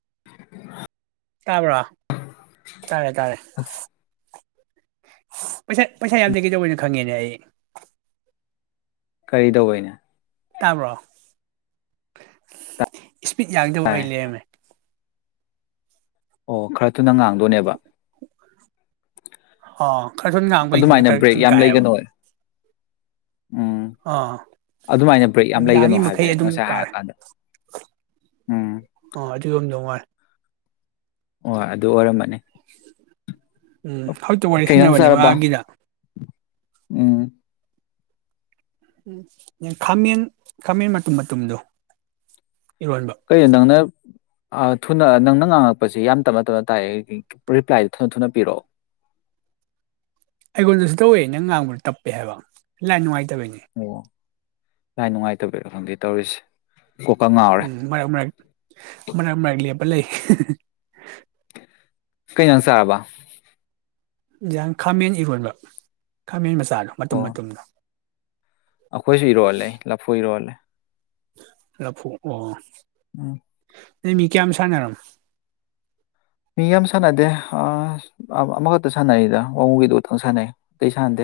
[inaudible] ꯇꯥꯕ꯭ꯔꯣ? ꯇꯥꯔꯦ- ꯇꯥꯔꯦ꯫ ꯑꯁ ꯄꯩꯁꯥ ꯄꯩꯁꯥ ꯌꯥꯝꯗꯤ ꯀꯩꯗꯧꯕꯩꯅꯣ ꯈꯪꯉꯦꯅꯦ ꯑꯩ꯫ ꯀꯔꯤ ꯇꯧꯕꯩꯅꯦ? ꯇꯥꯕ꯭ꯔꯣ? ꯏꯁꯄꯤꯠ ꯌꯥꯡꯗꯕ ꯑꯣꯏ ꯇꯥꯏ ꯂꯦꯝꯔꯝꯃꯦ꯫ ꯑꯣ ꯈꯔ ꯊꯨꯅ ꯉꯥꯡꯗꯣꯏꯅꯦꯕ꯫ ꯑꯣ ꯈꯔ ꯁꯨꯝ ꯉꯥꯡꯕꯩꯁꯤꯅ ꯑꯗꯨꯃꯥꯏꯅ ꯈꯔ ꯕ꯭ꯔꯦꯛ ꯁꯨꯝ ꯌꯥꯝ ꯀꯥꯏꯑꯦꯕ꯫ ꯂꯩꯒꯅꯣ ꯎꯝ ꯑꯗꯨꯃꯥꯏꯅ ꯕ꯭ꯔꯦꯛ ꯌꯥꯝ ꯂꯩꯒꯅꯨ ꯌꯥꯡꯉꯤ ꯃꯈꯩ ꯍꯥꯏꯕꯅꯦ ꯑꯗꯨꯝ ꯉꯁꯥꯏ ꯀꯥꯔꯦ ꯍꯥꯏꯔꯀꯥꯟꯗ꯫ ꯎꯝ ꯑꯣ ꯑꯗꯨ ꯅꯨꯡꯉꯥꯏ ꯫ ꯑꯣ ꯑꯗꯨ ꯑꯣꯏꯔꯝꯃꯥꯅꯤ꯫ [inaudible] ꯎꯝ ꯍꯧꯖꯤꯛꯇ ꯋꯥꯔꯤ ꯀꯩ ꯏꯟꯖꯥꯡ ꯁꯥꯟꯅꯕꯅꯦ ꯆꯥꯔꯕ ꯃꯥꯒꯤꯗ꯫ ꯎꯝ꯫ ꯎꯝ ꯈꯥꯃꯦꯟ ꯈꯥꯃꯦꯟ ꯃꯇꯨꯝ - ꯃꯇꯨꯝꯗꯣ꯫ ꯏꯔꯣꯟꯕ ꯀꯩ ꯅꯪ ꯅꯥ ꯊꯨꯅ ꯅꯪꯅ ꯉꯥꯡꯉꯛꯄꯁꯤ ꯌꯥꯝ ꯇꯞꯅ - ꯇꯞꯅ ꯇꯥꯏ ꯔꯤꯄ꯭ꯂꯥꯏꯗꯣ ꯊꯨꯅ ꯊꯨꯅ ꯄꯤꯔꯛꯑꯣ꯫ ꯑꯩꯉꯣꯟꯗꯁꯨ ꯇꯧꯋꯦ ꯅꯪ ꯉꯥꯡꯕ ꯇꯞꯄꯦ ꯍꯥꯏꯕ ꯂꯥꯏ ꯅꯨꯡꯉꯥꯏ ꯇꯕꯩꯅꯦ ꯂꯥꯏꯟ ꯅꯨꯡꯉꯥꯏꯇꯕꯩꯔ ꯈꯪꯗꯦ ꯇꯧꯔꯤꯁꯦ꯫ ꯀꯣꯛꯀ ꯉꯥꯎꯔꯦ ꯎꯝ ꯃꯔꯛ - ꯃꯔꯛ ꯃꯔꯛ - ꯃꯔꯛ ꯂꯦꯄ ꯄ ꯂꯩ ꯀꯩ ꯖꯥꯡ ꯆꯥꯔꯕ? ꯏꯟꯖꯥꯡ ꯈꯥꯃꯦꯟ ꯏꯔꯣꯟꯕ ꯈꯥꯃꯦꯟ ꯃꯆꯥ꯫ ꯆꯥꯗꯣ ꯃꯇꯨꯝ - ꯑꯣ ꯃꯇꯨꯝꯗꯣ꯫ ꯑꯩꯈꯣꯏꯁꯨ ꯏꯔꯣꯜꯂꯦ ꯂꯐꯨ ꯏꯔꯣꯜꯂꯦ꯫ ꯂꯥꯐꯨ ꯑꯣ꯫ ꯎꯝ꯫ ꯅꯩ ꯃꯤ ꯀꯌꯥꯝ ꯁꯥꯟꯅꯔꯃꯣ? ꯃꯤ ꯌꯥꯝ ꯁꯥꯟꯅꯗꯦ ꯑꯃꯈꯛꯇ ꯁꯥꯟꯅꯔꯤꯗ ꯋꯥꯉꯨꯒꯤꯗꯨ ꯇꯪ ꯁꯥꯟꯅꯩ ꯑꯇꯩ ꯁꯥꯟꯅꯗꯦ꯫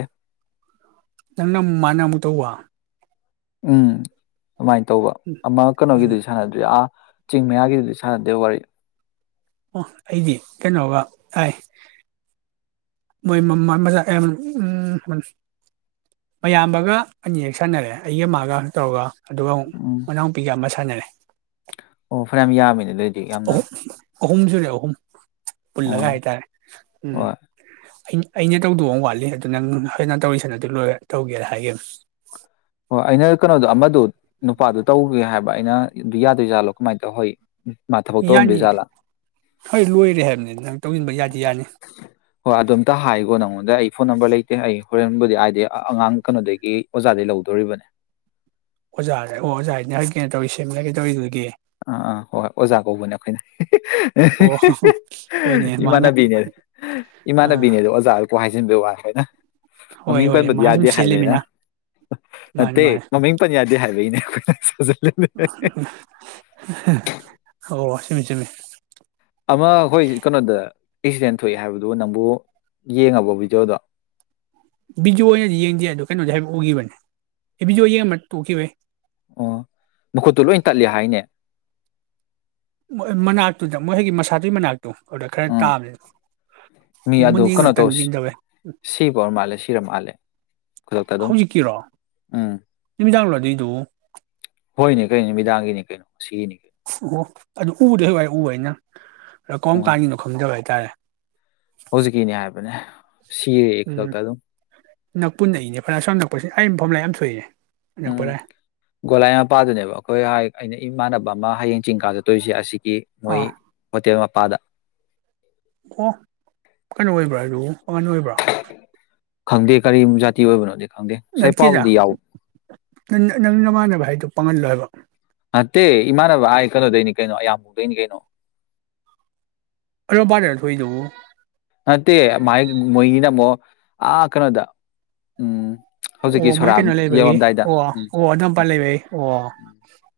ꯅꯪꯅ ꯃꯥꯅ ꯑꯃꯨ ꯇꯧꯕ ꯫ ꯑꯝ꯫ ꯑꯗꯨꯃꯥꯏꯅ ꯇꯧꯕ ꯑꯃ ꯎꯝ ꯀꯩꯅꯣꯒꯤꯗꯨꯗꯤ ꯁꯥꯟꯅꯗ꯭ꯔꯤ ꯑꯥ ꯆꯤꯡ ꯃꯌꯥꯒꯤꯗꯨꯗꯤ ꯁꯥꯟꯅꯗꯦ ꯋꯥꯔꯤ꯫ ꯑꯣ ꯑꯩꯗꯤ ꯀꯩꯅꯣꯒ ꯇꯥꯏ ꯃꯣꯏ ꯃꯌꯥꯝꯕꯒ ꯑꯅꯤ ꯍꯦꯛ ꯁꯥꯟꯅꯔꯦ ꯑꯩꯒ ꯃꯥꯒ ꯇꯧꯔꯒ ꯑꯗꯨꯒ ꯎꯝ ꯃꯥꯅꯥꯎ ꯄꯤꯒ ꯑꯃ ꯁꯥ [unintelligible] ꯑꯣ ꯐꯔꯦ ꯌꯥꯝ ꯌꯥꯝꯃꯤꯅꯦ ꯑꯗꯨ ꯑꯣꯏꯗꯤ ꯌꯥꯝꯅ ꯑꯍꯨꯝꯁꯨꯨꯔ ꯑꯍꯨꯝ ꯎꯝ ꯄꯨꯜꯂꯒꯥꯏ ꯇꯔꯦ ꯎꯝ ꯍꯣꯏ ꯑꯩꯅ ꯇꯧꯗꯧꯕ ꯋꯥꯠꯂꯤ ꯑꯗꯨ ꯅꯪ ꯐꯖꯅ ꯇꯧꯔꯤꯁꯅ ꯑꯗꯨ ꯂꯣꯏꯔ ꯇꯧꯒꯦꯅ ꯍꯥꯏꯒꯦ ꯍꯣꯏ ꯑꯩꯅ ꯀꯩꯅꯣꯗꯣ ꯑꯃꯗ ꯅꯨꯄꯥꯗꯨ ꯇꯧꯒꯦ ꯍꯥꯏꯕ ꯑꯩꯅ ꯌꯥꯗꯣꯏ ꯌꯥꯠꯂꯣ ꯀꯃꯥꯏꯅ ꯇꯧꯍꯣꯏ ꯌꯥꯅꯤ ꯍꯣꯏ ꯂꯣꯏꯔꯦ ꯍꯥꯏꯕꯅꯤ ꯅꯪ ꯇꯧꯁꯤꯟꯕ ꯌꯥꯗꯤ ꯌꯥꯅꯤ ꯑꯇꯥ ꯍꯥꯏꯈꯣ ꯅꯪꯉꯣꯟꯗ ꯑꯩ ꯐꯣꯟ ꯅꯝꯕꯔ ꯂꯩꯇꯦ ꯑꯩ ꯍꯣꯔꯦꯟꯕꯨꯗꯤ ꯍꯥꯏꯗꯤ ꯑꯉꯥꯡ ꯀꯩꯅꯣꯗꯒꯤ ꯑꯣꯖꯥꯗꯒꯤꯩ ꯂꯧ ꯇꯧꯔꯤꯕꯅꯤ ꯑꯣꯖꯥꯗ ꯑꯣꯖꯥ ꯍꯥꯏꯅꯤ ꯍ ꯀꯩꯅꯣ ꯇꯧꯔꯤ ꯁꯦꯝꯂꯒꯦ ꯇꯧꯋꯔꯤꯗꯨꯒꯤ ꯑꯥ ꯑꯥ ꯍꯣꯏ ꯍꯣꯏ ꯑꯣꯖꯥ ꯀꯧꯕꯅꯦ ꯑꯩꯈꯣꯏꯅ ꯑꯣ ꯍꯣꯏꯅꯦ ꯃꯥꯅ ꯏꯃꯥꯟꯅꯕꯤꯅꯦ ꯑꯥ ꯏꯃꯥꯟꯅꯕꯤꯅꯦ ꯑꯗꯨ ꯑꯣꯖꯥ ꯀꯣ ꯍꯥꯏ [unintelligible] ꯍꯣꯏ ꯃꯃꯤꯡ ꯍꯣꯏꯅꯦ ꯄꯟꯕꯗꯤ ꯃꯥꯅ ꯁꯨꯝ ꯌꯥꯗꯦ ꯍꯥꯏꯕꯅꯤꯅ ꯁꯦꯜꯂꯤꯃꯤꯅ ꯃꯥꯅꯤ ꯅꯠꯇꯦ ꯃꯥꯅꯤ ꯃꯃꯤꯡ ꯄꯟ ꯌꯥꯗꯦ ꯍꯥꯏꯕꯒꯤꯅꯦ ꯑꯣ ꯁꯤꯃꯤ ꯁꯤꯃꯤ ꯑꯃꯈꯣꯏ ꯀꯩꯅꯣꯗ ꯑꯦꯛꯁꯤꯗꯦꯟ ꯊꯣꯛꯑꯦ ꯍꯥꯏꯕꯗꯨ ꯅꯪꯕꯨ ꯌꯦꯡꯉꯕꯣ ꯚꯤꯗꯤꯑꯣꯗꯣ ꯕꯤꯖꯣ ꯑꯣꯏꯅꯗꯤ ꯌꯦꯡꯗꯦ ꯑꯗꯨ ꯀꯩꯅꯣꯗ ꯍꯥꯏꯕ ꯎꯈꯤꯕꯅꯦ ꯑꯦ ꯕꯤꯖꯣ ꯌꯦꯡꯉ ꯇ ꯎꯈꯤꯕꯩ ꯑꯣ ꯃꯈꯨꯠꯇꯨ ꯂꯣꯏ ꯇꯠꯂꯦ ꯍꯥꯏꯅꯦ ꯃꯣꯏ ꯃꯅꯥꯛꯇꯨꯗ ꯃꯣꯏ ꯍꯣꯏꯒꯤ ꯃꯁꯥꯗꯨꯏ ꯃꯅꯥꯛꯇꯨ ꯑꯗꯨꯗ ꯈꯔ ꯎꯝ ꯇꯥꯕꯅꯤꯅ ꯃꯤ ꯑꯩ ꯑꯗꯨ ꯃꯨꯣ ꯀꯩꯅꯣ ꯇꯟ ꯇꯧ ꯁꯤ- ꯌꯦꯗꯧꯋꯦ ꯎ ꯁꯤꯕ ꯑꯣꯏꯔ ꯃꯥꯜꯂꯦ ꯁꯤꯔ ꯃꯥꯜꯂꯦ ꯈꯨꯗꯛꯇ ꯑꯗꯨꯝ ꯍꯧꯖꯤꯛꯀꯤꯔꯣ ꯎꯝ ꯅꯨꯃꯤꯗꯥꯡꯣ ꯑꯗꯨꯗꯨ ꯍꯣꯏꯅꯦ ꯀꯩꯅꯣ ꯅꯨ ꯃꯤꯃꯤꯗꯥꯡꯒꯤꯅꯤ ꯀꯩꯅꯣ ꯉꯁꯤꯒꯤꯅꯤ ꯀꯩꯅꯣ ꯑꯣ ꯑꯗꯨꯗ ꯎ ꯔꯦ ꯋꯥꯏ ꯎ ꯍꯥꯏꯅ ꯀꯣꯝ ꯀꯥꯒꯤꯅ‌ꯣ ꯈꯪꯗꯧꯔꯗꯤ [unintelligible] ꯍꯧꯖꯤꯛꯀꯤꯅꯦ ꯍꯥꯏꯕꯅꯦ ꯁꯤꯔꯦ ꯎꯝ ꯈꯨꯗꯛꯇ ꯑꯗꯨꯝ ꯅꯛꯄꯨ ꯅꯛꯏꯅꯦ ꯐꯅ ꯁꯝ ꯅꯛꯄꯁꯦ ꯍꯥꯏꯔꯤꯕ ꯃꯐꯝ ꯂꯥꯏ ꯌꯥꯝ ꯁꯣꯏꯏꯔꯦ ꯎꯝ ꯒꯣꯂꯥꯏ ꯃꯄꯥꯗꯨꯅꯦꯕ ꯑꯩꯈꯣꯏ ꯑꯩꯅ ꯏꯃꯥꯟꯕ ꯃ ꯍꯥꯏꯩꯡ ꯆꯤꯡ ꯀꯥ ꯆꯠꯇꯣꯔꯤꯁꯦ ꯑꯁꯤꯒꯤ ꯃꯣꯏ ꯑꯥ ꯍꯣꯇꯦꯜ ꯄꯥꯗ ꯑꯣ ꯀꯩꯅ ꯑ‌ꯣꯏꯔꯤꯕ꯭ꯔ ꯑꯗꯨꯕꯨ ꯑꯣꯉꯅ ꯑꯣꯏꯕ꯭ꯔꯥ ꯈꯪꯗꯦ ꯀꯔꯤ ꯖꯥꯇꯤ ꯑꯣꯏꯕꯅꯣ ꯅꯠꯀꯦꯗ ꯅꯪ ꯅꯃꯥꯟꯅꯕ ꯍꯥꯏꯗꯣ ꯄꯪꯍꯜꯂꯣꯏꯕ ꯅꯠꯇꯦ ꯏꯃꯥꯟꯅꯕ ꯍꯥꯏ ꯈꯜꯂꯣꯗꯣꯏꯅꯤ ꯀꯩꯅꯣ ꯑꯌꯥꯝꯕꯗꯣꯏꯅꯤ ꯀꯩꯅꯣ ꯑꯣꯕꯥꯅꯦꯔ ꯊꯣꯏꯗꯧꯕ ꯅꯠꯇꯦ ꯃꯥꯏ ꯃꯣꯏꯅꯤꯅ ꯑꯃꯨꯛ ꯑꯥ ꯀꯩꯅꯣꯗ ꯎꯝ ꯍꯧꯖꯤꯛꯀꯤ ꯑꯣ ꯃꯣꯏ ꯁꯣꯔꯥꯝ ꯀꯩꯅꯣ ꯂꯩꯕꯒꯤ ꯌꯧꯔꯝꯗꯥꯏꯗ ꯑꯣ ꯎꯝ ꯑꯣ ꯑꯗꯨ ꯎꯝ ꯃꯄꯥꯥꯟ ꯂꯩꯕ ꯑꯩ ꯑꯣ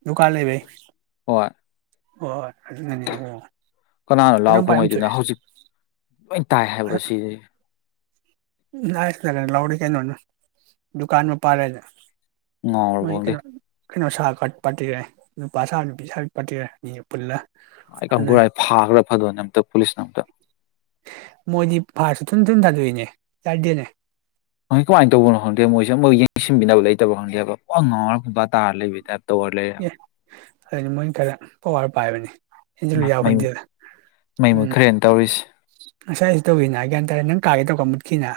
ꯗꯨꯀꯥꯟ ꯂꯩꯕ ꯑꯣ ꯍ ꯍꯣꯏ ꯑꯗꯨꯅꯅꯦ ꯑꯣ ꯀꯅꯥꯅꯣ ꯂꯥꯎ ꯑꯗꯨꯝ ꯄꯥꯏꯝ ꯈꯣꯡꯉꯩꯗꯨꯅ ꯊꯣꯛꯦ ꯍꯧꯖꯤꯛ ꯂꯣꯏ ꯇꯥꯏ ꯍꯥꯏꯕ ꯁꯤꯅꯤ ꯇꯔꯦ ꯂꯥꯎ ꯀꯩꯅꯣꯅ ꯗꯨꯀꯥꯟ ꯃ ꯄꯥꯔꯦꯗ ꯑ ꯍ ꯐꯗꯤꯦ ꯀꯩꯅꯣ ꯁꯥ ꯀꯠ ꯄꯥꯠꯇꯦꯔꯦ ꯅꯨꯄꯥ ꯁꯥ ꯅꯨꯄꯤ ꯁꯥꯠ ꯄꯥꯠꯇꯦꯔꯦ ꯑꯅꯤꯅ ꯄꯨꯜꯂ ꯑꯗꯨꯅ ꯒꯥꯏ ꯐꯥꯒ꯭ꯔꯦ ꯐꯥꯗꯅꯦ ꯑꯇ ꯄꯨꯂꯤꯁꯅ ꯑꯝꯇ ꯌꯦ ꯆꯗꯅꯦ ꯣꯏ ꯀꯃꯥꯏꯅ ꯇꯧꯕꯅꯣ ꯈꯪꯗꯦ ꯃꯣꯏꯁꯦ ꯑꯃꯨꯛ ꯌꯦꯡꯁꯤꯟꯕꯤꯅꯕ ꯂꯩꯇꯕ ꯈꯪꯗꯦꯕ ꯋꯥ ꯉꯥꯎꯔꯒ ꯐꯨꯡꯕꯥ ꯇꯥꯔ ꯂꯩꯕ ꯇꯥꯏꯞ ꯇꯧꯔ ꯂꯩꯔꯦꯕ ꯑꯦ ꯑꯗꯨꯗꯤ ꯃꯣꯏꯅ ꯈꯔ ꯄꯋꯥꯔ ꯄꯥꯏꯕꯅꯤ ꯏꯦꯟꯁꯤꯜꯂꯨ ꯃꯥ ꯃꯩ ꯌꯥꯎꯍꯟꯗꯦꯗ ꯃꯩ ꯎꯝ ꯃꯨꯠꯈ꯭ꯔꯦꯅ ꯇꯧꯔꯤꯁꯦ ꯉꯁꯥꯏꯁꯨ ꯇꯧꯤꯅ ꯍꯥꯏ ꯀꯦ ꯍꯥꯏꯇꯥꯔꯦ ꯅꯪ ꯀꯥꯒꯦ ꯇꯧ ꯀꯃꯠꯀꯤꯅ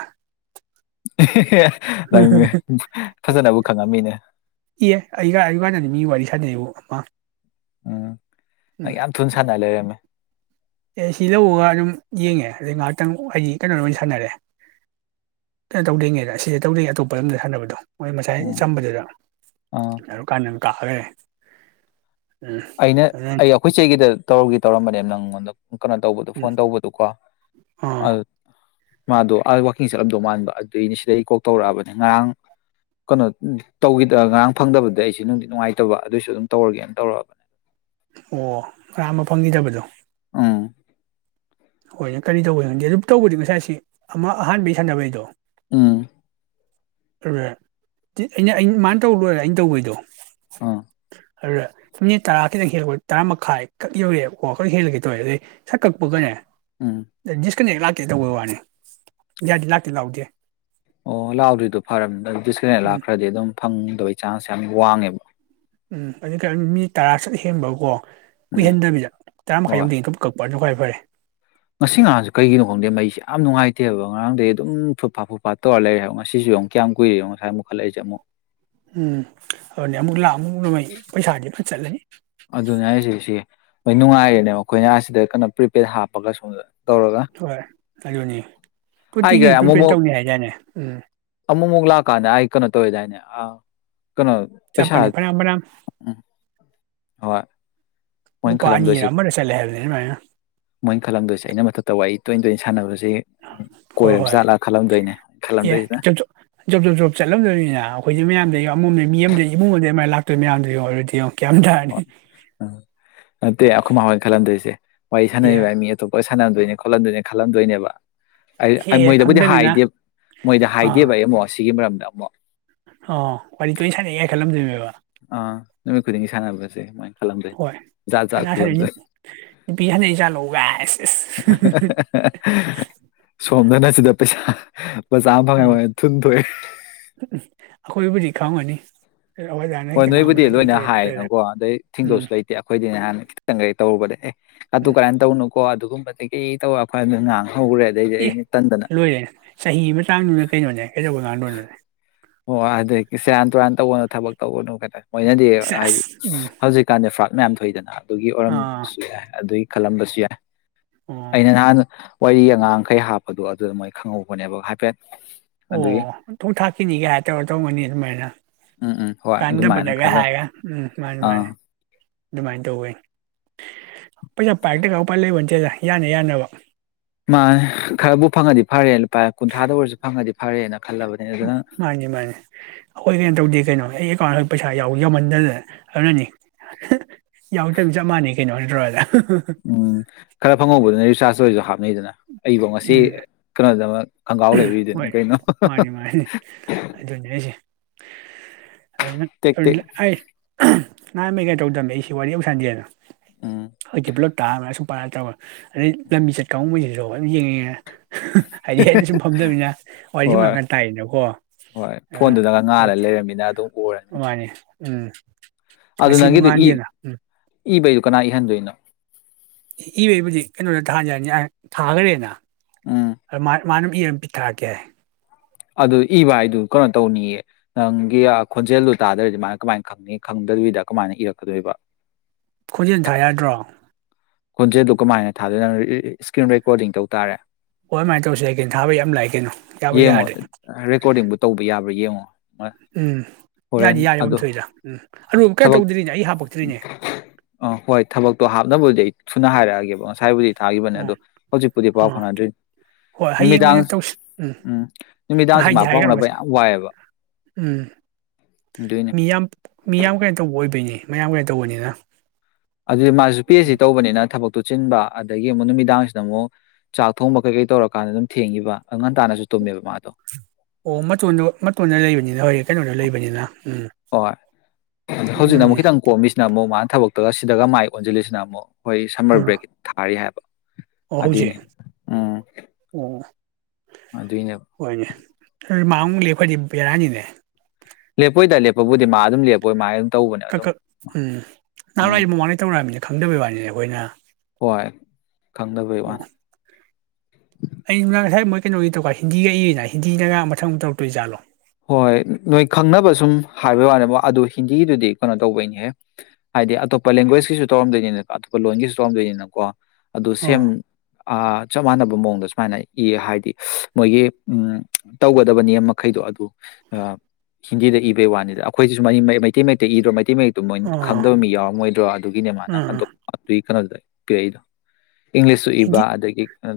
ꯏꯤ ꯍꯦ ꯍꯦ꯫ ꯈꯪꯉꯝꯃꯤꯅꯦ ꯏ ꯑꯩ ꯑꯗꯨ ꯀꯥꯟꯗꯅꯤ ꯃꯤ ꯋꯥꯔꯤ ꯁꯥꯟꯅꯩꯕ ꯑꯐ ꯎꯝ ꯅꯪ ꯌꯥꯝ ꯊꯨꯅ ꯁꯥꯟꯅ ꯂꯩꯔꯝꯃꯦ ꯑꯦ ꯁꯤ ꯂꯧꯔꯒ ꯑꯗꯨꯝ ꯌꯦꯡꯉꯦ ꯑꯗꯩ ꯉꯥꯏꯍꯥꯛꯇꯪ ꯍꯥꯏꯗꯤ ꯀꯩꯅꯣ ꯂ ꯁꯥꯟꯅꯔꯦ ꯀꯩꯅꯣ ꯇꯧꯗꯣꯏꯉꯦꯗ ꯁꯤꯁꯦ ꯇꯧꯗꯣꯏ ꯑꯇꯣꯞꯄ ꯂꯝꯗ ꯁꯥꯟꯅꯕꯗꯣ ꯃꯣꯏ ꯉꯁꯥꯏ ꯎꯝ ꯆꯝꯕꯗꯨꯗ ꯑꯥ ꯌꯥꯝ ꯀꯥꯟꯅ ꯀꯥꯔꯦ ꯑꯩꯅ ꯑꯩ ꯑꯩꯈꯣꯏ ꯆꯩꯒꯤꯗ ꯇꯧꯔꯒ ꯇꯧꯔꯝꯕꯅꯦ ꯅꯪꯉꯣꯟꯗ ꯀꯩꯅꯣ ꯇꯧꯕꯗꯣ ꯎꯝ ꯐꯣꯟ ꯇꯧꯕꯗꯨꯀꯣ ꯑꯥ ꯑꯗꯨ ꯃꯥꯗꯣ ꯑ ꯋꯥꯛꯀꯤꯡ ꯆꯠꯂꯝꯗꯧ ꯃꯥꯟꯕ ꯑꯗꯨꯏꯅꯦ ꯁꯤꯗ ꯑꯩ ꯀꯣꯛ ꯇꯧꯔꯛꯑꯕꯅꯤ ꯉꯔꯥꯡ ꯀꯩꯅꯣ ꯇꯧꯈꯤꯗ ꯉꯔꯥꯡ ꯐꯪꯗꯕꯗ ꯑꯩꯁꯨ ꯅꯨꯡꯗꯤ ꯅꯨꯡꯉꯥꯏꯇꯕ ꯑꯗꯨꯑꯣꯏꯁꯨ ꯑꯗꯨꯝ ꯇꯧꯔꯒꯦꯅ ꯇꯧꯔꯛꯑꯕꯅꯤ ꯑꯣ ꯀꯌꯥꯝꯕ ꯐꯪꯈꯤꯗꯕꯗꯣ ꯎꯝ ꯍꯣꯏꯅꯦ ꯀꯔꯤ ꯇꯧꯕꯩꯅꫭ ꯈꯪꯗꯦ ꯑꯗꯨ ꯇꯧꯕꯗꯤ ꯉꯁꯥꯏ ꯑꯁꯤ ꯑꯃ ꯑꯍꯥꯟꯕꯩ ꯁꯥꯟꯅꯕꯩꯗꯣ ꯎꯝ ꯑꯩꯅ ꯑ ꯃꯥꯅ ꯇꯧ ꯂꯣꯏꯔꯦ ꯑꯩꯅ ꯇꯧꯕꯩꯗꯣ ꯑꯥ ꯑꯗꯨꯗ ꯃꯤꯅꯤꯠ ꯇꯔꯥ ꯈꯤꯇꯪ ꯍꯦꯜꯂ ꯇꯔꯥ ꯃꯈꯥꯏ ꯈꯛ ꯌꯧꯔꯛꯑꯦ ꯀ ꯋꯥꯈꯛ ꯍꯦꯜꯂꯛꯦ ꯇꯧꯑꯦ ꯑꯗꯩ ꯁꯛ ꯀꯛꯄꯒꯅꯦ ꯎꯝ ꯗꯤꯁ ꯀꯅꯦꯛ ꯀꯩꯗꯧꯕꯩ ꯋꯥꯅꯤ ꯌꯥꯗꯤ ꯂꯥꯛꯇꯦ ꯂꯥꯎꯗꯦ ꯑꯣ ꯂꯥꯛꯑꯣꯗ꯭ꯣꯏꯔꯤꯗꯣ ꯐꯔꯝ ꯗꯤꯁꯀꯦꯟ ꯎꯝ ꯂꯥꯛꯈ꯭ꯔꯗꯤ ꯑꯗꯨꯝ ꯐꯪꯅꯤ ꯑꯗꯨꯒꯤ ꯆꯥꯟꯁꯦ ꯌꯥꯝ ꯋꯥꯡꯉꯦꯕ ꯎꯝ ꯑꯗꯨ ꯃꯤ ꯇꯔꯥ ꯁꯠ ꯍꯦꯟꯕꯀꯣ ꯎꯝ ꯀꯨꯏꯍꯟꯗꯃꯤꯗ ꯇꯔꯥ ꯃꯈꯥꯏ ꯍꯣꯏ ꯌꯧꯗꯦ ꯀ ꯀꯛꯄ ꯍꯣꯏ ꯉꯁꯤ ꯉꯍꯁꯨ ꯀꯩꯒꯤꯅꯣ ꯈꯪꯗꯦ ꯃꯩꯁꯦ ꯌꯥꯝ ꯅꯨꯡꯉꯥꯏꯇꯦꯕ ꯉꯔꯥꯡꯗꯒꯤ ꯑꯗꯨꯝ ꯐꯠ ꯐꯥꯠ ꯐꯨꯠꯥꯠ ꯇꯧꯔ ꯂꯩꯔꯦ ꯍꯥꯏꯕ ꯉꯁꯤꯁꯨ ꯑꯃꯨ ꯀꯌꯥꯝ ꯀꯨꯏꯔꯤꯅꯣ ꯉꯥꯏ ꯑꯃꯨꯛꯠꯂꯛꯏꯁꯦ ꯑꯃꯨꯛ ꯎꯝꯅꯤ ꯑꯃꯨꯛ ꯂꯥꯛ ꯅꯣꯡꯃꯥꯏ ꯄꯩꯁꯥꯗꯤ ꯐ ꯆꯠꯂꯅꯤ ꯃꯣꯏ ꯅꯨꯡꯉꯥꯏꯔꯦꯅꯦꯕ ꯑꯩꯈꯣꯏꯅꯁꯤꯗ ꯀꯩꯅꯣ ꯄ꯭ꯔꯤꯄꯦꯗ ꯍꯥꯞꯄꯒ ꯁꯣꯝꯗ ꯇꯧꯔꯒ ꯍꯣꯏ ꯑꯗꯨꯅꯤ ꯑꯩꯒ ꯀꯨꯔꯇꯤꯒꯤꯁꯨ ꯄ꯭ꯔꯤꯄꯦꯌꯔ ꯑꯃꯨꯛꯃꯨꯛ ꯇꯧꯅꯤ ꯍꯥꯏꯖꯠꯅꯦ ꯎꯝ ꯀꯨꯂꯀꯥꯅꯦ ꯑꯀꯅ ꯇꯣꯏꯗꯥꯅꯦ ꯑ ꯀꯩꯅꯣ ꯄꯩꯁꯥ ꯆꯠꯄꯅꯤ ꯐꯅꯌꯥꯝ ꯐꯅꯌꯥꯝ ꯎ ꯍꯣꯏ ꯃꯣꯏꯅ ꯂꯨꯄꯥ ꯑꯅꯤꯔ ꯈꯜꯂꯝꯗꯣꯏꯁꯦ ꯑꯃꯔ ꯆꯠꯂꯦ ꯍꯥꯏꯕꯅꯤ ꯑꯗꯨꯃꯥꯏꯅ ꯃꯣꯏ ꯈꯜꯂꯝꯗꯣꯏꯁꯦ ꯑꯩꯅ ꯃꯊ ꯇꯧ ꯑꯩ ꯇꯣꯏ ꯇꯣꯏ ꯁꯥꯟꯅꯕꯔꯁꯨ ꯍꯣꯏ ꯍꯣꯏ ꯑꯦ ꯈꯜꯂꯝꯗꯣꯏꯁꯤꯅ ꯆꯠꯂꯝꯗꯅꯤꯅ ꯑꯩꯈꯣꯏꯗꯤ ꯃꯌꯥꯝꯗ ꯌ ꯑꯃꯝ ꯃꯤ ꯑꯗ ꯏꯃꯨꯡꯗ ꯑꯗꯨꯃꯥꯏꯅ ꯂꯥꯛꯇꯣꯏ ꯃꯌꯥꯝꯗꯨ ꯌ ꯑꯣꯏꯔꯗꯤꯌꯣ ꯅꯠꯇꯦ ꯑꯩꯈꯣꯏ ꯃꯥꯣꯏꯅ ꯈꯜꯂꯝꯗꯣꯏꯁꯦ ꯋꯥꯔꯤ ꯁꯥꯟꯅ ꯑꯦ ꯃꯤ ꯑꯇꯣꯞꯄ ꯈꯥꯟꯅꯟꯗꯣꯏꯅꯦ ꯈꯣꯠꯍꯟꯗꯣꯏꯅꯦ ꯈꯜꯍꯟꯗꯣꯏꯅꯦꯕ ꯍꯦꯛ ꯑꯩ ꯍꯦꯛ ꯃꯣꯏꯗꯕꯨꯗꯤ ꯈꯪꯗꯃꯤꯅ ꯍꯥꯏꯗꯦ ꯃꯣꯏꯗ ꯑꯥ ꯍꯥꯏꯗꯦꯕ ꯑꯩ ꯑꯃꯨꯛ ꯑꯁꯤꯒꯤꯒꯤ ꯃꯔꯝꯗ [unintelligible] ꯑꯣ ꯋꯥꯔꯤ ꯇꯣ ꯁꯥꯟꯅ ꯍꯥꯏ ꯈꯜꯂꯝꯗꯣꯏꯅꯦꯕ ꯑꯥ ꯅꯨꯃꯤꯠ ꯈꯨꯗꯤꯡꯒꯤ ꯁꯥꯟꯅꯕꯁꯦ ꯁꯃꯥꯏꯅ ꯍꯣꯏ ꯀꯅꯥ ꯈꯪꯅꯤ ꯅꯨꯄꯤ ꯍꯟꯂꯦ ꯏꯆꯥꯥ ꯂꯧ ꯒꯥꯏ ꯑꯦꯁ ꯑꯦꯁ ꯐꯣꯝꯗꯅ ꯁꯤꯗ ꯄꯩꯁꯥ ꯆꯥ ꯑꯃ ꯐꯪꯉꯥꯏ ꯎꯝ ꯐꯉꯦ ꯊꯨꯟꯊꯑꯦ ꯈꯪ ꯑꯅꯤ ꯍꯣꯏ ꯅꯣꯏꯕꯨꯗꯤ ꯂꯣꯏꯅ ꯍꯥꯏꯌꯦꯅꯀꯣ ꯑꯗꯩ ꯎꯝ ꯊꯤꯡꯗꯁꯨ ꯂꯩꯇꯦ ꯑꯩꯈꯣꯏꯗꯤꯅꯦꯍꯥꯟꯅ ꯈꯤꯇꯪ ꯀꯩ ꯇꯔꯕꯅꯦ ꯑ ꯇꯨ ꯎꯝ ꯀꯔꯦ ꯇꯧꯅ ꯀꯣ ꯑꯗꯨꯒꯨꯝꯕꯗꯒꯤ ꯀꯩ ꯇꯧꯔ ꯑꯩꯣꯏꯗ ꯉꯥꯡꯉ ꯑꯦ ꯂꯣꯏꯔꯦꯅꯦ ꯆꯍꯤ ꯃꯇꯥꯡꯗꯨꯅ ꯀꯩꯅꯣꯅꯦ ꯀꯩꯗꯧꯕ ꯉꯥꯡꯗꯣꯏꯅꯣꯅꯦ ꯑꯣ ꯑꯗꯨꯗꯒꯤ ꯁꯦꯔꯥꯟ ꯇꯨꯔꯥꯟ ꯇꯧꯕꯒꯅꯣ ꯊꯕꯛ ꯇꯧꯧꯕꯅꯨ ꯀꯇ ꯑꯣꯏꯅꯗꯤꯦ ꯁꯦꯁ ꯍꯥꯏꯗꯤ ꯎꯝ ꯍꯧꯖꯤꯛꯀꯥꯟꯗꯤ ꯐ ꯃꯌꯥꯝ ꯊꯣꯛꯏꯗꯅꯍ ꯑꯗꯨꯒꯤ ꯑꯥ ꯑꯣꯏꯔꯝꯁꯨ ꯌꯥꯏ ꯑꯗꯨꯒꯤ ꯈꯂꯝꯕꯕꯁꯤ ꯌꯥ ꯑꯣ ꯑꯩꯅ ꯅꯥꯟ ꯋꯥꯔꯤ ꯑꯉꯥꯡꯈꯩ ꯍꯥꯞꯄꯗꯣ ꯑꯗꯨꯗ ꯃꯣꯏ ꯈꯪꯍꯧꯕꯅꯦꯕ ꯍꯥꯏꯐꯦꯠ ꯑꯗꯨꯒꯤ ꯑꯣ ꯊꯣꯡ ꯊꯈꯤꯅꯤ ꯍꯥꯏ ꯇ ꯑꯣ ꯇ ꯃꯅꯤ ꯃꯅ ꯎꯝ ꯎꯝ ꯍꯣꯏ ꯀꯟꯗ ꯑꯗꯨꯃꯥꯏꯅ ꯄꯗꯒ ꯈꯜꯂꯝ ꯍꯥꯏ ꯎꯝ ꯃꯥꯅꯤ ꯑꯥ ꯃꯥꯅꯤ ꯑꯗꯨꯃꯥꯏꯅ ꯇꯧꯋꯅꯤ ꯄꯩꯁꯥ ꯄꯥꯏꯛꯇꯒ ꯎꯄꯥꯏ ꯂꯩꯕ ꯅꯠꯇꯦꯗ ꯌꯥꯅꯤ ꯌꯥꯅꯕ ꯃꯥ ꯈꯔꯕꯨ ꯐꯪꯉꯗꯤ ꯐꯔꯦ ꯀꯨꯟꯊꯥꯗ ꯑꯣꯏꯔꯁꯨ ꯐꯪꯉꯗꯤ ꯐꯔꯦꯅ ꯈꯜꯂꯕꯅꯦ ꯎ ꯑꯗꯨꯅ ꯃꯥꯅꯦ ꯃꯥꯅꯦ ꯑꯈꯣꯏ ꯀꯦꯝ ꯇꯧꯗꯦ ꯀꯩꯅꯣ ꯑꯩ ꯑꯦꯀꯥꯎꯟ ꯄꯩꯁꯥꯎ ꯌꯥꯎꯍꯟꯗꯗꯅ ꯑꯗꯨꯅꯅꯤ ꯌꯥꯎꯗꯕꯅ ꯆꯞ ꯃꯥꯟꯅꯩ ꯀꯩꯅꯣ ꯅꯠꯇ꯭ꯔꯣꯗ ꯎꯝ ꯈꯔ ꯐꯪꯍꯧꯕꯗꯨꯅ ꯔꯤꯆꯥꯔꯖ ꯑꯣꯏꯔꯁꯨ ꯍꯥꯞ ꯗꯅ ꯑꯩꯕꯨ ꯉꯁꯤ ꯎꯝ ꯀꯩꯅꯣꯗꯃꯛ ꯈꯪꯒꯥꯎ ꯂꯩꯕꯤꯗꯅꯦ ꯍꯣꯏ ꯀꯩꯅꯣ ꯃꯥꯅꯤ ꯃꯥꯅꯤ ꯇꯦꯛ ꯑꯗꯨ ꯇꯦꯛ ꯅꯍꯥꯟ ꯃꯩ ꯀꯩꯅꯩ ꯇꯧꯗꯝꯃꯦ ꯑꯩꯁꯤ ꯋꯥꯔꯤ ꯎꯁꯟꯗꯦꯅ ꯎꯝ ꯍ ꯄꯨꯂꯣ ꯇꯥ ꯃ ꯄꯔꯥ ꯇꯧꯔꯒ ꯑꯗꯩ ꯂꯝꯕꯤ ꯆꯠ ꯀꯥꯡꯕꯩꯁꯤꯗꯣ ꯑꯗꯨꯝ ꯌꯦꯡꯉꯉꯦ [inaudible] ꯍꯥꯝꯗꯕꯅꯤꯅ ꯋꯥꯔꯤꯁꯤ ꯁꯨꯝ ꯍꯣꯏ ꯉꯥꯡꯀꯥꯟ ꯇꯥꯏꯌꯦꯗꯀꯣ ꯍꯣꯏ ꯑꯗꯨꯅ ꯐꯣꯟꯗꯨꯗꯒ ꯍꯣꯏ ꯉꯥꯜꯂ ꯂꯩꯔꯝꯃꯤꯅ ꯑꯗꯨꯝ ꯑꯣꯏꯔꯅꯤ ꯃꯥꯅꯤ꯫ ꯎꯝ ꯑꯗꯨ ꯉꯁꯤꯕꯨ ꯅꯪꯒꯤꯗꯨ ꯏ ꯉꯥꯟꯗꯦꯅ ꯎꯝ ꯏꯕꯩꯗꯨ ꯀꯅꯥ ꯏꯍꯟꯗꯣꯏꯅꯣ ꯏꯕꯩꯕꯨꯗꯤ ꯀꯩꯅꯣꯗ ꯊꯥꯖꯔꯅꯤ ꯊꯥꯈ꯭ꯔꯦꯅ ꯎꯝ ꯃꯥꯅ ꯏꯔ ꯑꯃ ꯄꯤꯛꯊꯛꯑꯀꯦ ꯑꯗꯨ ꯏꯕ ꯍꯥꯏꯗꯨ ꯀꯩꯅꯣ ꯇꯧꯅꯤꯌꯦ ꯅꯪꯒꯤ ꯈꯣꯟꯖꯦꯜꯗꯨꯣ ꯇꯥꯗ꯭ꯔꯗꯤ ꯃꯥꯅ ꯀꯃꯥꯏꯅ ꯈꯪꯅꯤ ꯈꯪꯗꯣꯏꯕꯤꯗ ꯀꯃꯥꯏꯅ ꯏꯔꯛꯀꯗꯣꯏꯕ ꯈꯣꯟꯖꯤꯦꯜ ꯊꯥ ꯌꯥꯗ꯭ꯔꯣ ꯈꯣꯟꯖꯦꯜꯗꯨ ꯀꯃꯥꯏꯅ ꯊꯥꯗꯅ ꯏꯁꯀ꯭ꯔꯤꯟ ꯔꯦꯀꯣꯔꯗꯤꯡ ꯇꯧ ꯇꯥꯔꯦ ꯍꯣꯏ ꯑꯗꯨꯃꯥꯏꯅ ꯇꯧꯁꯤ ꯑꯩ ꯀꯩꯅꯣ ꯊꯥꯕ ꯌꯥꯝ ꯂꯥꯛꯏ ꯀꯩꯅꯣ ꯌꯥꯥꯕ ꯌꯦꯡꯉꯣ ꯌꯥꯗꯦ ꯔꯦꯀꯣꯔꯗꯤꯡꯕꯨ ꯇꯧꯕ ꯌꯥꯕ꯭ꯔꯥ ꯌꯦꯡꯉꯣ ꯎꯝ ꯍꯣꯔꯦꯟ ꯌꯥꯗꯤ ꯌꯥꯔꯦ ꯑꯃ ꯑꯗꯣ ꯊꯣꯛꯏꯗ ꯎꯝ ꯑꯔꯨꯕ ꯀꯩꯅꯣ ꯊꯕꯛ ꯇꯧꯗ꯭ꯔꯤꯅꯦ ꯑꯩ ꯍꯥꯄꯛꯇ꯭ꯔꯤꯅꯦ ꯑꯥ ꯍꯣꯏ ꯊꯕꯛꯇꯣ ꯍꯥꯞꯅꯕꯕꯨꯗꯤ ꯑꯩ ꯊꯨꯅ ꯍꯥꯏꯔꯛꯑꯒꯦꯕ ꯉꯁꯥꯏꯕꯨꯗꯤ ꯊꯥꯈꯤꯕꯅꯦ ꯎꯝ ꯑꯗꯣ ꯍꯧꯖꯤꯛꯄꯨꯗꯤ ꯄꯥꯎ ꯎꯝ ꯐꯥꯎꯅꯗ꯭ꯔꯤ ꯍꯣꯏ ꯅꯨꯃꯤꯗꯥꯡ ꯎꯝ ꯅꯨꯃꯤꯗꯥꯡꯁꯤ ꯍꯥꯏꯒꯦ ꯃꯥ ꯄꯥꯎ ꯍꯥꯏꯈ꯭ꯔꯣ ꯐꯥꯎꯅꯕ ꯉꯁꯤ ꯌꯥꯝ ꯋꯥꯏꯑꯦꯕ ꯎꯝ ꯑꯗꯨꯏꯅꯦ ꯃꯤꯌꯥꯝ ꯃꯤꯌꯥꯝ ꯀꯩꯅꯣ ꯇꯧꯕ ꯑꯣꯏꯗꯣꯏꯅꯤ ꯃꯌꯥꯝ ꯀ ꯇꯧꯕꯅꯤꯅ ꯑꯗꯨꯗꯤ ꯃꯥꯁꯨ ꯄꯤ ꯑꯦꯁ ꯎꯝ ꯁꯤ ꯇꯧꯕꯅꯤꯅ ꯊꯕꯛ ꯇꯨꯠꯁꯤꯤꯟꯕ ꯑꯗꯒꯤ ꯑꯃꯨꯛ ꯅꯨꯃꯤꯗꯥꯡꯁꯤꯗ ꯑꯃꯨꯛ ꯆꯥꯛ ꯊꯣꯡꯕ ꯀꯩ ꯀꯩ ꯇꯧꯔꯀꯥꯟꯗ ꯑꯗꯨꯝ ꯊꯦꯡꯉꯤꯕ ꯑꯣ ꯃꯇꯣꯟꯗ ꯃꯇꯣꯟꯗ ꯂꯩꯕꯅꯤꯅ ꯍꯣꯏ ꯀꯩꯅꯣꯗ ꯂꯩꯕꯅꯤꯅ ꯂ ꯍꯣꯏ ꯍꯧꯖꯤꯛꯅ ꯑꯃꯨꯛ ꯑꯗꯨꯅꯦ ꯈꯤꯇꯪ ꯀꯣꯝꯃꯤꯁꯤꯅ ꯑꯃꯨꯛ ꯃꯥꯅ ꯊꯕꯛ ꯁꯤꯗꯒ ꯃꯥꯏ ꯑꯣꯟꯁꯤꯜꯂꯤꯁꯤꯅ ꯑꯃꯨꯛ ꯍꯣꯏ ꯁꯝꯃꯔ ꯑꯥ ꯕ꯭ꯔꯦꯛ ꯊꯥꯔꯤ ꯍꯥꯏꯕ ꯑꯣ ꯑꯗꯨꯏꯅꯦ ꯍꯧꯖꯤꯛ ꯎꯝ ꯑꯣ ꯑꯗꯨꯏꯅꯦꯕ ꯍꯣꯏꯅꯦ ꯃꯥꯨ ꯂꯦ ꯑꯩꯈꯣꯏꯗꯤ ꯕꯦꯔꯥꯅꯤꯅꯦ ꯂꯦꯄꯣꯏꯗ ꯂꯦꯄꯕꯨꯗꯤ ꯃꯥ ꯑꯗꯨꯝ ꯂꯦꯞꯄꯣꯏ ꯃꯥ ꯑꯗꯨꯝ ꯇꯧꯕꯅꯦ ꯀꯛꯛ ꯑꯗꯨꯝ ꯎꯝ ꯎꯝ ꯅꯍꯥꯟꯋꯥꯏ ꯃꯃꯥꯡꯗꯩ ꯇꯧꯅꯛꯃꯤꯅꯦ ꯈꯪꯗꯕꯩꯕꯥꯅꯤꯅꯦ ꯑꯩꯈꯣꯏꯅ ꯑꯣ ꯍꯣꯏ ꯈꯪꯗꯕꯩ ꯋꯥꯅꯤ ꯑꯩ ꯁꯨꯝ ꯉꯁꯥꯏ ꯃꯣꯏ ꯀꯩꯅꯣꯒꯤ ꯇꯧꯔꯀ ꯍꯤꯟꯗꯤꯒ ꯏꯏꯌꯦꯅ ꯍꯤꯟꯗꯤꯗꯒ ꯃꯊꯪ ꯑꯃ ꯇꯧꯛꯇꯣꯏ ꯖꯥꯠꯂꯣ ꯍꯣꯏ ꯅꯣꯏ ꯈꯪꯅꯕ ꯁꯨꯝ ꯍꯥꯏꯕꯩ ꯋꯥꯅꯦ ꯑꯗꯨ ꯍꯤꯟꯗꯤꯒꯤꯗꯨꯗꯤ ꯀꯩꯅꯣ ꯇꯧꯕꯩꯅꯦꯍ ꯍꯥꯏꯗꯤ ꯑꯇꯣꯞꯄ ꯂꯦꯡꯒ꯭ꯋꯦꯁꯀꯤꯁꯨ ꯇꯧꯔꯝꯗꯣꯏꯅꯤꯅ ꯑꯇꯣꯞꯄ ꯂꯣꯟꯒꯤꯁꯨ ꯇꯧꯔꯝꯗꯣꯏꯅꯤꯅꯀꯣ ꯑꯗꯨ ꯁꯦꯝ ꯑꯥ ꯆꯞ ꯃꯥꯟꯅꯕ ꯃꯑꯣꯡꯗ ꯁꯨꯃꯥꯏꯅ ꯏ ꯍꯥꯏꯗꯤ ꯃꯣꯏꯒꯤ ꯇꯧꯒꯗꯕ ꯅꯤꯦꯝ ꯃꯈꯩꯗꯣ ꯑꯗꯨ ꯍꯤꯟꯗꯤꯗ ꯏꯕꯩ ꯋꯥꯅꯤꯗ ꯑꯩꯈꯣꯏꯁꯤꯁꯨ ꯃꯩꯇꯩ ꯃꯩꯇꯩ ꯏꯗ꯭ꯔꯣꯩ ꯤ ꯃꯛꯇꯨ ꯃꯣꯏꯅ ꯑꯥ ꯈꯪꯗꯕ ꯃꯤ ꯌꯥꯎꯔꯝꯃꯣꯏꯗ꯭ꯔꯣ ꯑꯗꯨꯒꯤꯅꯦ ꯃꯥꯅ ꯑꯣ ꯑꯥ ꯑꯗꯨꯒꯤ ꯀꯩꯅꯣꯗ ꯀꯏꯗ ꯍꯤꯟꯗꯤ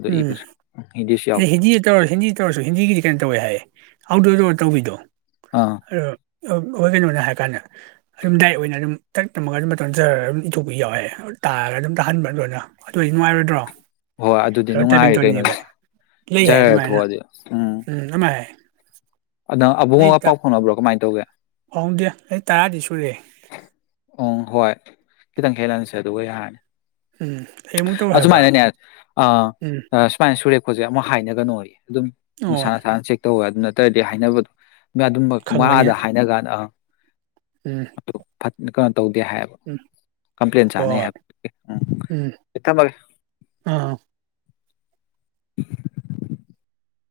ꯎꯝ ꯏꯕꯁꯨ ꯍꯤꯟꯗꯤꯁꯨ ꯌꯥꯎꯕ ꯍꯤꯟꯗꯤꯗ ꯇꯧꯔꯁꯨ ꯍꯤꯟꯗꯤꯗ ꯇꯧꯔꯁꯨ ꯍꯤꯟꯗꯤꯒꯤꯗꯤ ꯀꯩꯅꯣ ꯇꯧꯋꯦ ꯍꯥꯏꯌꯦ ꯑꯥꯎꯠꯗꯣꯔꯗ ꯑꯣꯏꯔ ꯇꯧꯕꯤꯗꯣ ꯑꯥ ꯑ ꯑꯩꯣꯏ ꯀꯩꯅꯣꯅ ꯍꯥꯏꯔ ꯀꯥꯟꯗ ꯑꯗꯨꯝ ꯗꯥꯏꯠ ꯑꯣꯏꯅ ꯑꯗꯨꯝ ꯇꯔꯛ ꯇꯝꯃꯒ ꯑꯗꯨꯝ ꯃꯇꯝꯗ ꯆꯔꯒ ꯑꯗꯨꯝ ꯏꯊꯣꯛꯄ ꯌꯥꯎꯋꯦ ꯇꯥꯔꯒ ꯑꯗꯨꯝ ꯇꯥꯍꯟꯕ ꯑꯗꯨꯅ ꯑꯗꯨ ꯑꯣꯏ ꯅꯨꯡꯉꯥꯏꯔꯣꯏꯗ꯭ꯔꯣ ꯍꯣꯏ ꯑꯗꯨꯗꯤ ꯑꯗꯣ ꯇꯥꯏꯄꯤꯡ ꯅꯨꯡꯉꯥꯏꯔꯦ ꯀꯩꯅꯣ ꯇꯧꯅꯦꯕ ꯂꯩ ꯍꯥꯏ ꯖꯔ ꯑꯗꯨꯃꯥꯏꯅ ꯊꯣꯛꯣꯛꯑꯗꯤ ꯎꯝ ꯑꯃ ꯍꯥꯏ ꯑꯗꯪ ꯑꯕꯨꯡꯉꯒ ꯄꯥꯎ ꯐꯥꯎꯅꯕ꯭ꯔꯣ ꯀꯃꯥꯏꯅ ꯑꯗꯨꯒ ꯍꯣꯡꯗꯦ ꯑꯩ ꯇꯔꯥꯗꯤ ꯁꯨꯔꯦꯦ ꯎꯝ ꯍꯣꯏ ꯈꯤꯇꯪ ꯈꯦꯠꯅꯔꯁꯦ ꯑꯗꯨꯒ ꯌꯥꯔꯅꯤ ꯎꯝ ꯑꯩ ꯑꯃꯨꯛ ꯇꯧ ꯍꯥꯏꯕ꯭ꯔꯥ ꯑꯁꯨꯃꯥꯏꯅꯅꯦ ꯎꯝ ꯑ ꯁꯃꯥꯏꯅ ꯁꯨꯔꯦ ꯑꯩꯈꯣꯏꯁꯦ ꯑꯃ ꯍꯥꯏꯅꯒꯅꯣꯌꯦ ꯑꯗꯨꯝ ꯑꯣ ꯃꯁꯥꯅꯁꯥꯅ ꯆꯦꯛ ꯇꯧꯕ ꯑꯗꯨ ꯅꯠꯇ꯭ꯔꯗꯤ ꯍꯥꯏꯅꯕꯗꯣ ꯑꯗꯨꯝ ꯈꯪꯕꯅꯤꯅ ꯃꯥꯥꯗ ꯍꯥꯏꯅ ꯀꯥꯟꯗ ꯑ ꯎꯝ ꯑꯗꯨ ꯐꯠ ꯀꯩꯅꯣ ꯇꯧꯗꯦ ꯍꯥꯏꯌꯦꯕ ꯎꯝ ꯀꯝꯄ꯭ꯂꯦꯟ ꯍꯣꯏ ꯆꯥꯅꯩ ꯍꯣꯏ ꯍꯥꯏꯕ ꯎꯝ ꯊꯝꯃꯒꯦ ꯑꯥ